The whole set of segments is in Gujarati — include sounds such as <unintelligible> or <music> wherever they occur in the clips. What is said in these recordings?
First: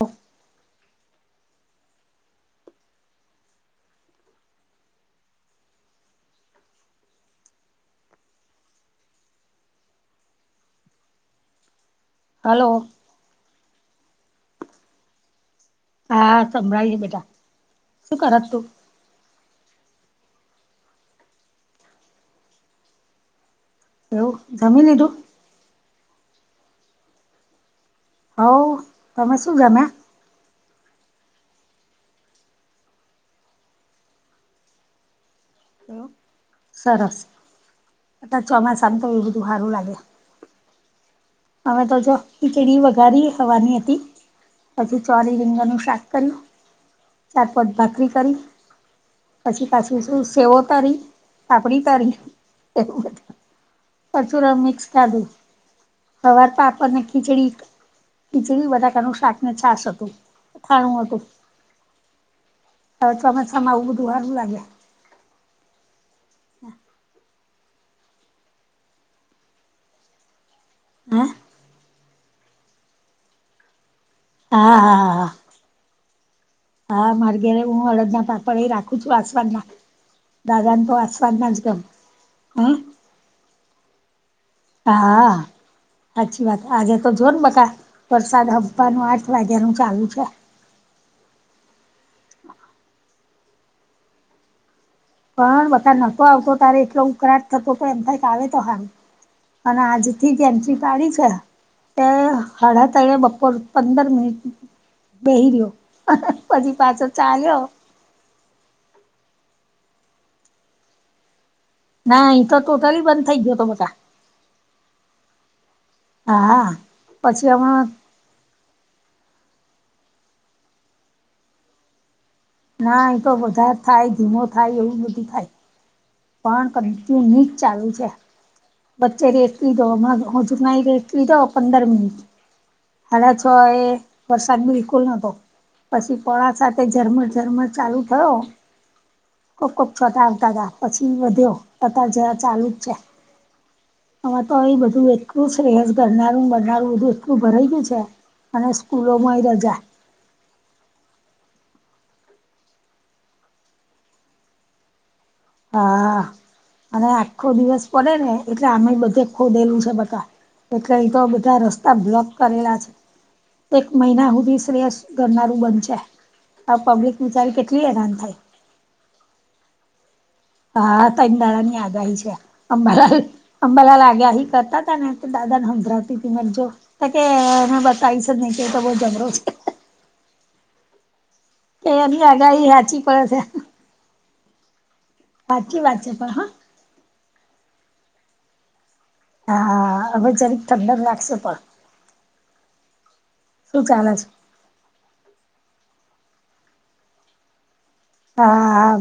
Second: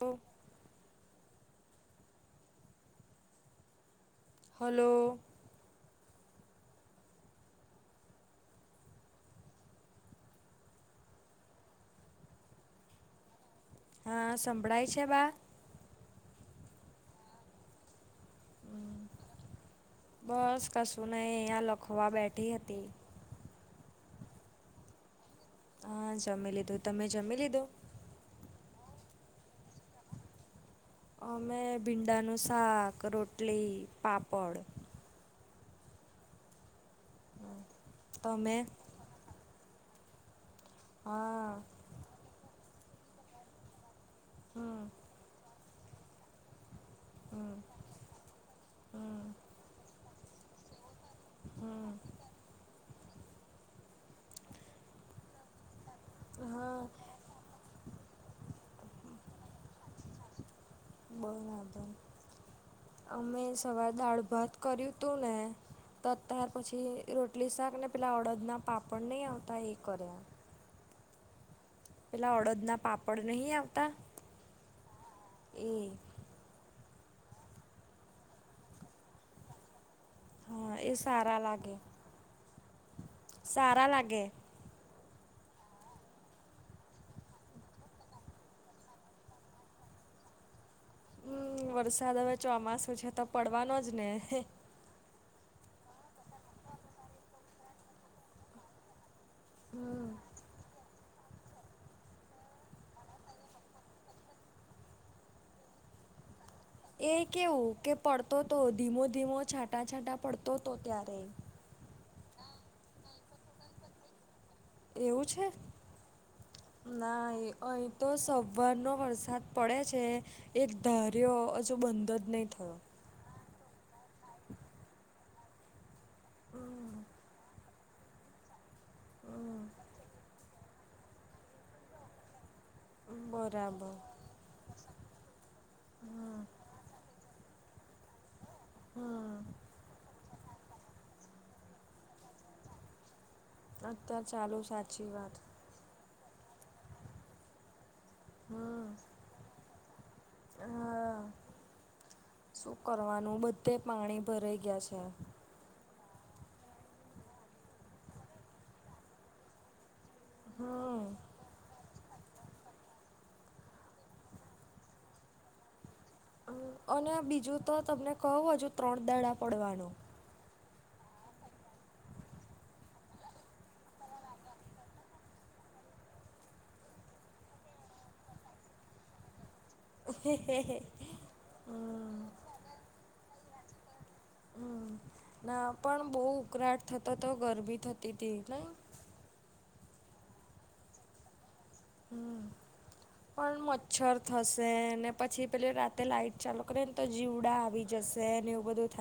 ઓ હલો. હલ્લો. હા સંભળાય છે બા હા સંભળાય છે બેટા શું કરત તું? બસ કશું નને અહયા લખવા બેઠી હતી. એવું જમી લીધું હા જમી લીધું તમે જમી લીધું હઉ તમે શું ગમ્યા અમે ભીંડાનું શાક રોટલી પાપડ એવું સરસ આટ તમે ચોમાસામ તો એવ બધું સારું લાગે હા અમે તો જો ખીચડી વઘારી હવાની હતી હમ પછી ચોરી રીંગનું શાક કર્યું હમ ચારપત ભાકરી કરી હમ પછી પાછી શું સેવો તરી આપડી હમ તારી એ મિક્સા સવાર હા પાપડ ખીચડી ખીચડી બધાકારનું શાક ને છાસ હતું. ખાણું હતું બરાબર હવે અમે ચોમાસામાં આવું સવારે બધું દાળ સારું ભાત લાગે કર્યું તું ને ત ત્યાર પછી રોટલી શાક ને પેલાં અડદના પાપડ નહીં આવતા એ કર્યા હમ પેલા અડદના પાપડ નહી આવતા હા હા હા હા. એ હા માર ઘેરે હું હડદના પાપડ એ રાખું છું આસવાન ના હા દાદાને તો એ વાસવા સારા લાગે નાજગમ હ સારા લાગે હા સાચી વાત આજે તો જો ને બકા વરસાદ હપ્ાનું આઠ વાગ્યાનું ચાલુ છે. હમ વરસાદ હવે ચોમાસું છે તો પડવાનો જ ને પણ બધા નતો આવતો તારે એટલો ઉકળાટ થતો તો એમ કઈક આવે તો સારું અને આજ હમ. થી જ એન્ટ્રી તારીખ તે હળ ત બપોર પંદર મિનટ વહી રહ્યો પછી પાછો એ ચાલ્યો કેવું કે પડતો હતો ધીમો ધીમો છાંટાં છાંટાં પડતો હતો ત્યારે ના એ તો ટોટલી બંધ થઇ ગયો હતો બધા એવું છે હા ના પછી હમણાં અહી તો સ વરનો વરસાદ પડે છે એક ધાર્યો હજુ બંધ જ નહીં થયો. નાા એ તો વધારે થાય ધીમો થાય એવું બધું થાય પણ કર તું નીચ ચાલુ છે. વચ્ચે રે એકવી દોજુનાઈ રેટવી દો પંદર મિનિટ હ છો એ બરાબર વરસાદ બિલકુલ નતો પછી હમ પોળા સાથે ઝરમર ઝરમર ચાલુ હ હમ ખૂબ ખૂબ છોટા દાદા વધ્યો તતા જ ચાલુ જ છે અત્યાર આમાં તો ચાલુ એ સાચી બધું વાત એટલું સેસ કરનારું મળરનારું બધું એટલું ભરા ગયું છે અને સ્કૂલોમાંય રજા હ શું કરવાનું બધે પાણી ભરાઈ ગયા છે. હા અને આખો દિવસ પડે ને એટલે આમે બધે ખોદેલું છે બધ એટ હમ કઈ તો બધા રસ્તા બ્લોક કરેલા છે એક મહિના સુધી શ્રેયસ કરનારું બન છે. અને બીજું તો તમને થાય કઉું હજુ ત્રણ દડા પડવાનું હા ત દળા ની આગાહી છે અંબાલાલ અંબાલા લાગ્યા હ કરતા તને દાદાનેભરાતી ત મજજો ત કે મેં બતાઈ છે નની કે તો બહ જઘરો છે હ કે એની આગાહી સાચી પડે છે. હમ ના સાચી વાત પણ છે બહુ હા ઉકળાટ થતો તો ગરબી થતી હતી. હા હવે જ્યારેક ઠંડક નાખશેો પણ. હમ પણ શું ચાલે મચ્છર છે થશે ને. પછી પેલે રાતે લાઈટ ચાલુ કરી ને તો જીવડા આવી જ. હા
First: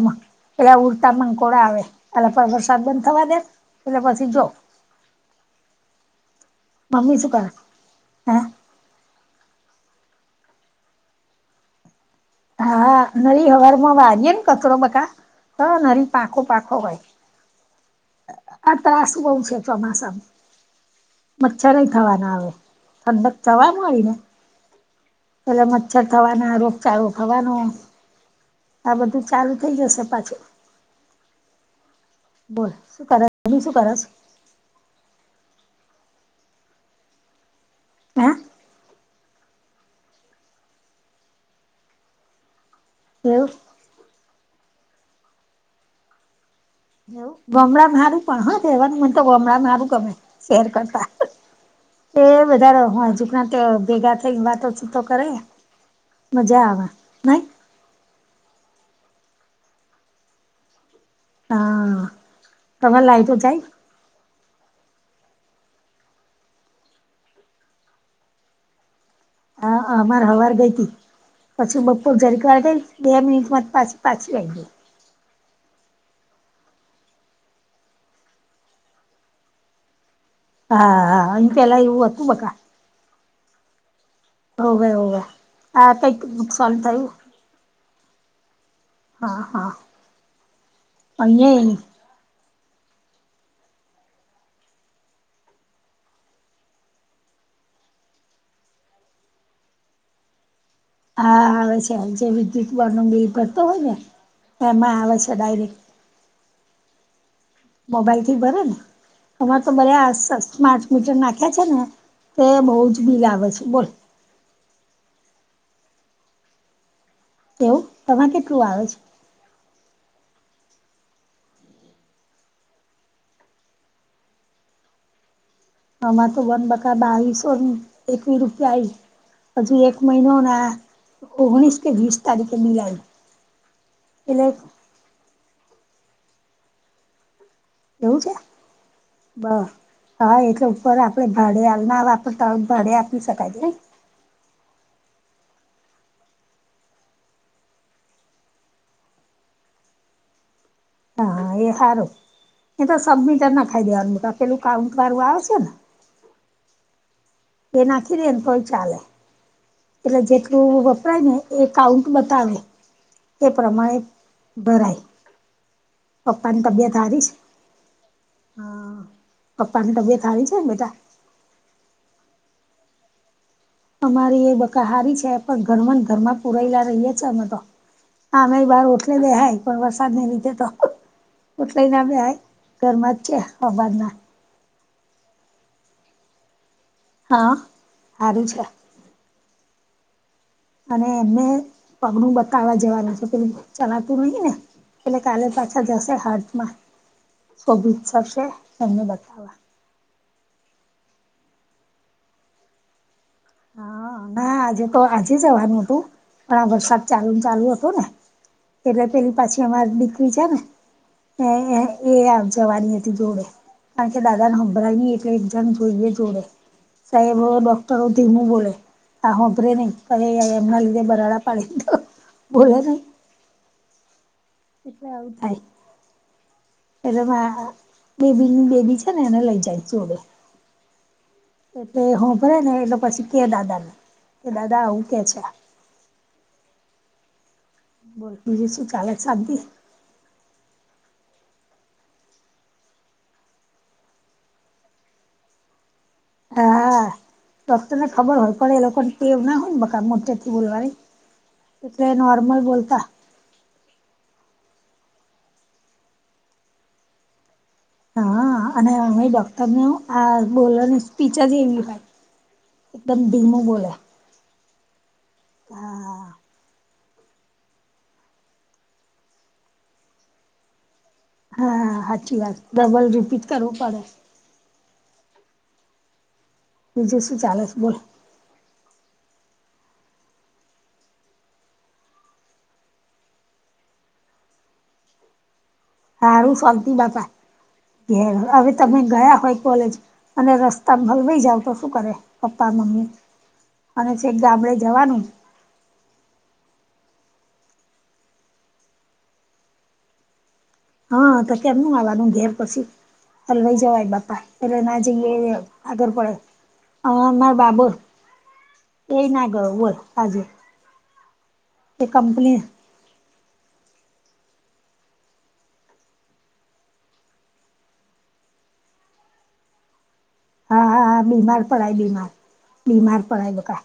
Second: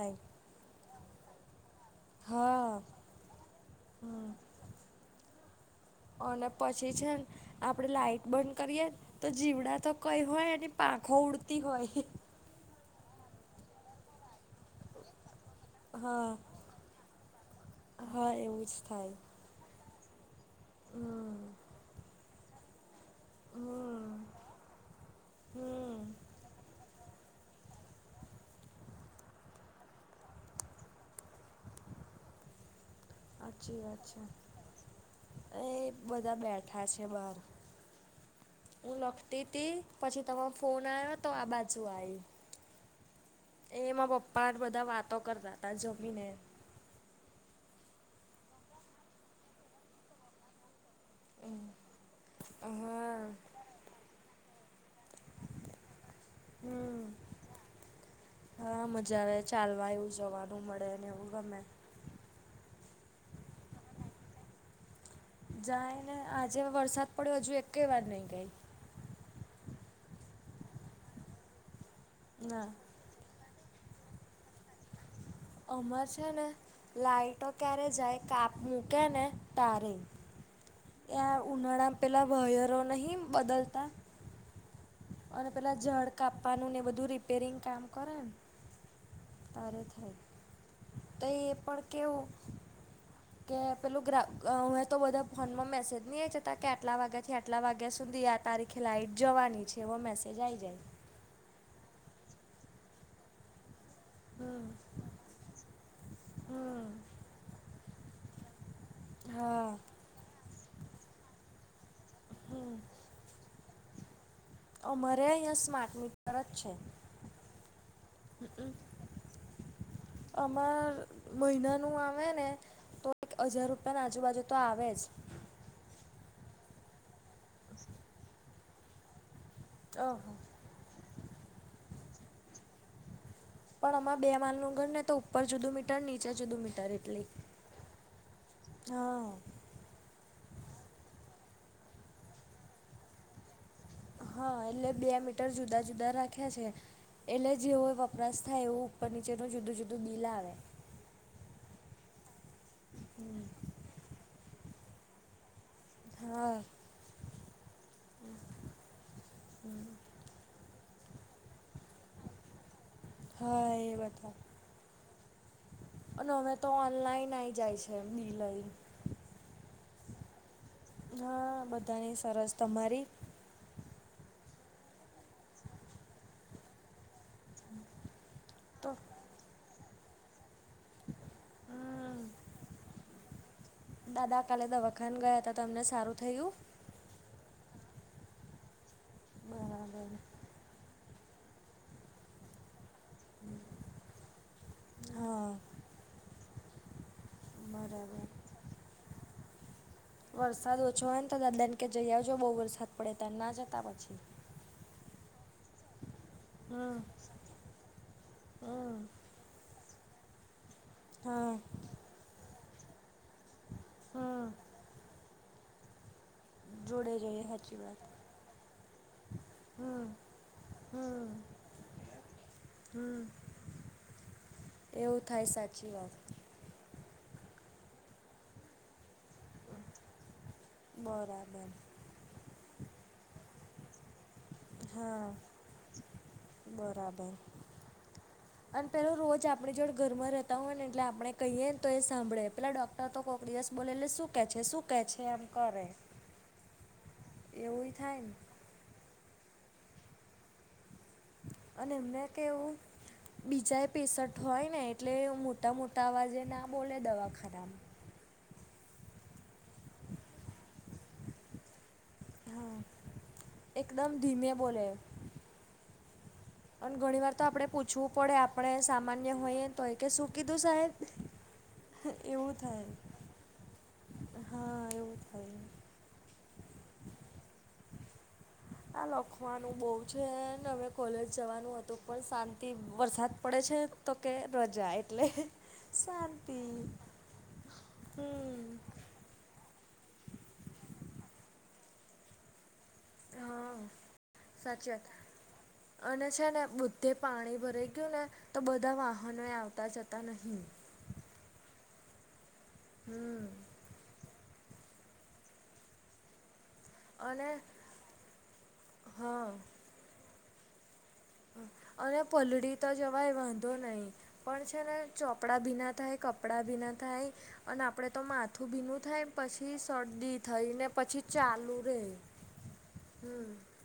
પલા ઉલતા મકોડા આવે. એ વરસાદ હા બંધ થવા દે એટલે હમ પછી જો. અને પછી છે મમ્મી શું કરે આપડે લાાઈટ હે બંધ. કરીએ તો જીવડા તો કઈ હોય ને પાંખો ઉડતી હોય. હા નળી હવાર માં વાગે ને કચરો બકા તો નળ હા પાંખો પાંખો હોય. હા એવું જ આ ત્રાસ થાય બહુ છે ચોમાસામાં હમ મચ્છર નહી થવાના આવે. તદક થવાનું હોય હમ ને પેલા હમ મચ્છર થવાના ર. ગુંભાવનો. <inaudible> આ બધું ચાલુ. થઈ જશે પાછી બોલ શું કરે. બીજું શું સાચચછી કરે વાત છે એ બધા બેઠા છે બાર. હ. હું લખતી હતી પછી તરો ફોન આવ્યો તો આ બાજુ આવી. હલો. એમાં પપ્પા બધા વાતો કરતા હતા જમીને. એવું ગમડા મારું પણ હ તોવાનું મને તો ગમડા મારું ગમે શેર કરતા. એ વધારે હ હા હજુક ના તો ભેગા થઈ વાતો છૂતો કરે. મજા આવે હમ નાહી. હા મજા આવે ચાલવા એવું જવાનું મળે ને એવું. ગમે હા તમેરે લાઈટું જાય. જાય ને આજે વરસાદ પડ્યો હજુ એકઈ વાત નઈ ગઈ. હા અમાર હવાર ગઈ હતી પછી બપોર ના જરીકાઈ. બે મિટમાં પાછી પાછી લાગી. અમર છે ને લાઈટો ક્યારે જાય કાપ મૂકે ને તારે. હા હા ત્યાં એ ઉનાળા એવું હતું પેલા બકા વયરો નહીં બદલતા. હોવે હોવે અને પેલા આ જળ કઈક કાપવાનું નુકસાન ને બધું થયું રિપેરિંગ કામ કરે. હા હા ત્યારે થાય તો એ પણ કેવું. હ. કે પેલું ગ્રા હવે તો બધા ફોનમાં મેસેજ નહીં જતા કે આટલા વાગ્યાથી આટલા વાગ્યા સુધી યાર. તારીખે લઇટ જવાની છે એવો મેસેજ આવી જાય. હા આવે છે છે વિદ્યુત કરતો હોય ને હમ એમાં આવે છે ડાયરેક્ટ. હમ. મોબાઈલ થી ભરે ને અમારે હા તો ભલે સ્માર્ટ મીટર નાખ્યા છે ને. તે બહઉ હમ જ બિલ આવે છે બોલ. અમારે અહિયાં સ્માર્ટ મીટર જ છે. એવું તમારે કેટલું <inaudible> <unintelligible> અમાર મહિના નું આવે ને. તો એક હજાર રૂપિયાની આજુબાજુ તો આવે જ. હમાં તો વન બકા બાવીસ. તો એકવી રૂપિયા હજુ એક ઓહો મહિનોના. ઓગણીસ કે વીસ તારીખે મલાાય. પણ આમા બે માલનુંું ઘર ને તો ઉપર જુદું મીટર નીચે જુદુ મીટર એટલી. એવું છે બ. હા એટલે ઉપર આપડે ભાડે ના વાપરતા હોય ભાડે આપી શકાય છે. હા એટલે બે મીટર જુદા જુદા રાખ્યા છે. એટલે જે હોય વપરાશ થાય એવું ઉપર નીચેનું જુદું જુદું બિલ આવે. હા એ હારું એ તો સબમિટર નખાઈ દેવાનું મ પેલું કાઉન્ટ વાળું આવશે ને હા. એ નાખી દેને તોએ ચાલે. એટલે જેટલું વપરાય ને એ કાઉન્ટ બતાવે હે હા એ પ્રમાણે બધા. ભરાય. અને હવે પપ્પાની તો તબિયત હારી છે ઓનલાઈન આઈ જાય છે બિ લઈ. પપ્પા ની તબિયત હારી છે બેટા. હા બધાની સરસ તમારી અમારી એ બકા હારી છે પણ ઘરમાં ઘરમાં પુરાયેલા રહીએ છી અમે તો આ એ બાર તો ઉઠલેને હાય પણ વરસાદ ના લીધ તો. ઉઠલાય ના હમ બેહાય ઘરમાં છે હવારના. દા કાલે દવા. ખાન ગયા હતા તો તમને સારું થયું. હા હારું છે. બરાબર. અને એમને પગડું બતાવવા જેવાનું છે પ ચલાતું નહી ને. એટલે કાલે હા. પાછા જશે હારથમાં શભી બરાબર. થશે એમને બતાવા વરસાદ ઓછો હોય તો દાદાને કે જઈ આવજો બહુ વરસાદ પડે તાર ના જ. હા ના આજે તો આજ જવાનું હતું પણ આ હમ વરસાદ ચાલુ ને ચાલુ. હો ને એટલે પેલી પાછી અમારી દીકરી છે ને હા એ. જવાની હતી જોડે કારણ કે દાદાને હંભળાય નહીં એ એટલે એક જણ જોઈએ જોડે. જોડે જોઈએ સાહેબો સાચી વાત ડોક્ટરો ધીમું બોલે આ હોભરે નહી પણ એમના લીધે બરાડા પાડીને તો બોલે નહી. એટલે એવું આવું થાય સાચી વાત. એટલે મા બેબીની બેબી છે ને એને લઈ જાય જોડે. બરાબર. એટલે હું ભરાય ને એટલે પછી કે દાદાને કે દાદા આવું કે હા છે બરાબર. બોલ બીજું અને શું પેલો ચાલે રોજ શાંતિ આપણી જોડ ઘરમાં રે. તો હોય ને એટલે આપણે કહીએ ને તો એ સાંભળે પેલા ડોક્ટર તો કોઈક દિવસ બોલે એટલે શું કેહે છે શું કેહે છે એમ કરે. હ <unintelligible> હા એવું ડાક્ટર ને થાય ખબર હો પડે એ લોકો ને ટેવ ના હોય બકા મોટેથી બોલવાની. અને તો એમને નોર્મલ કેવું બોલતા. બીજા એ પેશન્ટ હોય ને એટલે મોટા મોટા અવાજે ના બોલે દવાખાનામાં હા અને અમે ડોક્ટર ન આ બોલવાની સ્પીચ જ એમ લખાઈ હા એકદમ ધીમો બોલ્યા. એકદમ ધીમે બોલે. હા. અને ઘણી વાર તો આપડણે પૂછવું પડે આપણે સામાન્ય હોયએ તો કે શું કીધું સાહેબ હા હાચી એવું વાત થાય ડબલ રીપીટ કરવું પડે. હા એવું થાય. બીજે શું ચાલે છે બોલ. આ લખવાનું બહુ છે અવે કોલેજ જવાનું હતું પણ શાંતિ વરસાદ પડે છે. તો કે રજા એટલે. હારું શાંતિ બાપા હમ હવે તમે. ગયા હોય કોલેજ અને રસ્તા હલવાઈ જાવ તો શું કરે પપ્પા મમ્મી હા અને છેક ગામડે સાચી વાત જવાનું અને છે ને બુદ્ધે પાણી ભરાઈ ગયું ને તો બધા વાહનો એ આવતા જતા નહીં. હા તો કેમ નુ આવાનું ઘેર પછી હમ હલવાઈ જવાય બાપા. રન આજે યેએ આગળ પડે અ અને મારો બાબો એ ના હા ગયો, બોલ આજે. એ અરે કંપની પલડી તો જવાય વાંધો નહીં, પણ છે ને ચોપડાં ભીના થાય, કપડાં ભીના થાય. અને આપડે તો માથું ભીનું થાય પછી સરદી થઈને હા હા હા પછી બીમાર ચાલુ પડાય રહેે, બીમાર બીમાર હમ્મ પડાય બકા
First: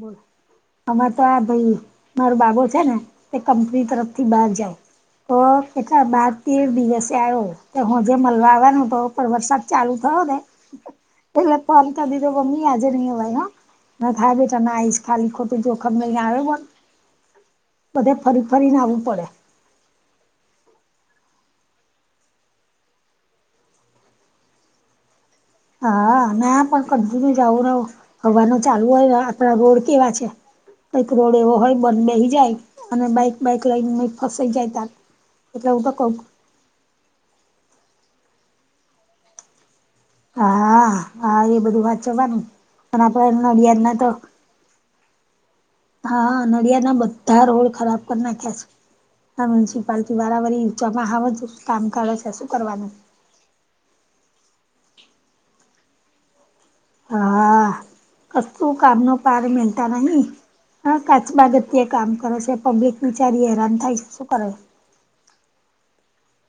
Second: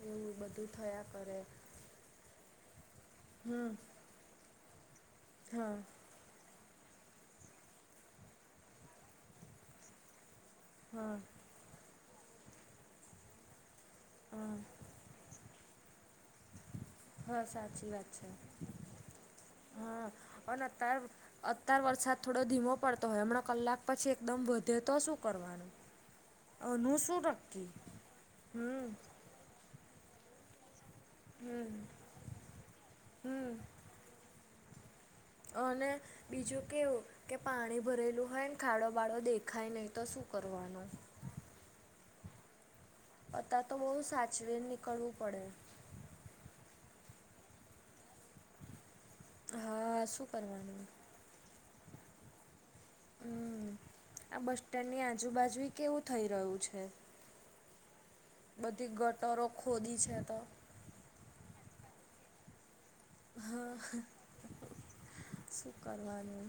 બોલ બધું થયા અમે તો કરે આ ભાઈ મારો બાબો છેને, એ હમ કંપની તરફથી બહાર જાય, તો હા કેટલા બાર તેર દિવસે આયો, ને હાંજે મળલવા આવ્યાને હુતો, પણ વરસાદ ચાલુ થયો ને હા ફોન કર દીધો મમ્મી આજે નહિ અવાય હ, મે હા બેટા ના આઈશ ખાલી ખોટી જોખમ નહીં આવે પણ, હા સાચી વાત બધે છે ફરી ફરીને આવવું પડે. હા અને તાર અત્યાર વરસાદ થોડો ધીમો પડતો હોય, હમણાં કલાક પછી એકદમ વધે તો શું કરવાનું? હા, ના પણ આનું શું કન્ટિન્યુ જાવું નક્કી રહું, હવારનુ હમ ચાલુ હોયને. આપણા રોડ કેવા છે, કઈક રોડ એવો હમ હોય બંધ બેહી જાય અને બાઈક હમ બાઈક લઈને ફસાઈ જાય તાર. એટલે હું તો અને કઉ બીજું કેવું, કે પાણી ભરેલું હોયન ખાડો બાળો દેખાય નહી. તો શું કરવાનું? હા હા એ બધું વાંચવાનું. અને આપડે અતારતો બહુ નડિયાદના તો સાચવીને નીકળવું પડે. હા, નડિયા ના બધા રોડ ખરાબ કર નાખ છે, આ હા મ્યુનિસિપાલટી શું વારા વરી, કરવાનું ચોમા હાવેને તો કામ કાઢે શે, શું કરવાનું? હમ્મ, આ બસ સ્ટેન્ડની આજુબાજુઈ કેવું થઈ રહ્યું છે. હા, કશું બધી કામનો પાર ગટરો મિનતા ખોદી છે નહી. તો હા કાચબા ગતિએ કામ કરે છે, પબ્લિક વિચારી હા હેરાન થાય છે, શું કરે શું કરવાનું?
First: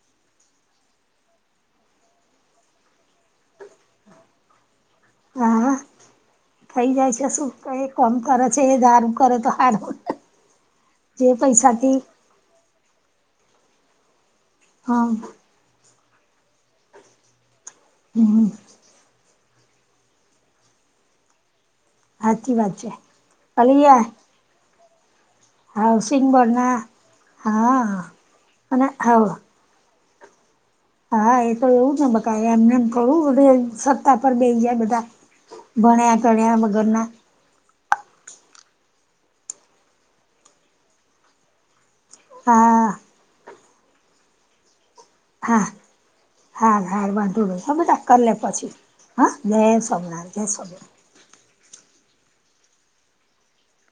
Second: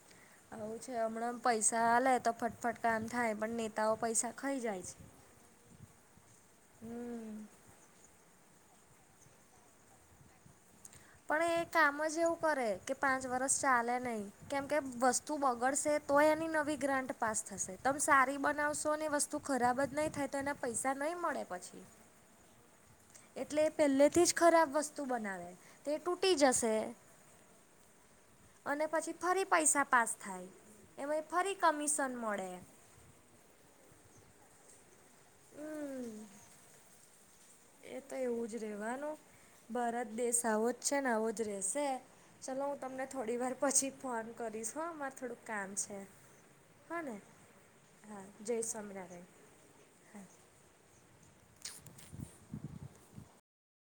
<inaudible> આવું છે, હમણાં પૈસા આલે તો ફટફટ કામ થાય, પણ નેતાઓ પૈસા ખઇ જાય છે. વાવા થઈ જાય છે હમ શુ, એ કોમ કરે છે, એ હારું કરે તો હારું. જે પણ એ કામ પૈસાથી જ એવું કરે, કે પાંચ વરસ ચાલે નઈ, કેમ કે હા વસ્તુ બગડશે તો એની નવી ગ્રાન્ટ પાસ થશે, તમ સારી હમ બનાવશો તો ની વસ્તુ ખરાબજ નઈ થાય, તો એને પૈસા નઈ મળે પછી. હાચી વાત છે. એટલે એ અલીયા પેલ્લેથી જ ખરાબ વસ્તુ બનાવે. તે હાઉસિંગ તૂટી જશે બના હા. અને પછી ફરી પૈસા પાસ થાય. એમાં હા, એ ફરી તો એવુંજ ને કમિશન બકા એ મળે એમને એમ થોડું સત્તા પર બેઈ ગયા બધાં, ભન્યા ગન્યા વગરના. એ તો એવુંજ રેવાનું, ભારત દેશ આવોજ છે, ને આવોજ રેશે. ચલો હું હા તમને થોડી વાર પછી ફોન કરીશ હ, માર થોડુંક કામ છે. હાલ હા હાલ, ને વાંધો નઈ હ બેટા હા કરલે જય પછી, હ સ્વામિનારાયણ જય હા સોમનાથ, જય સોમનાથ.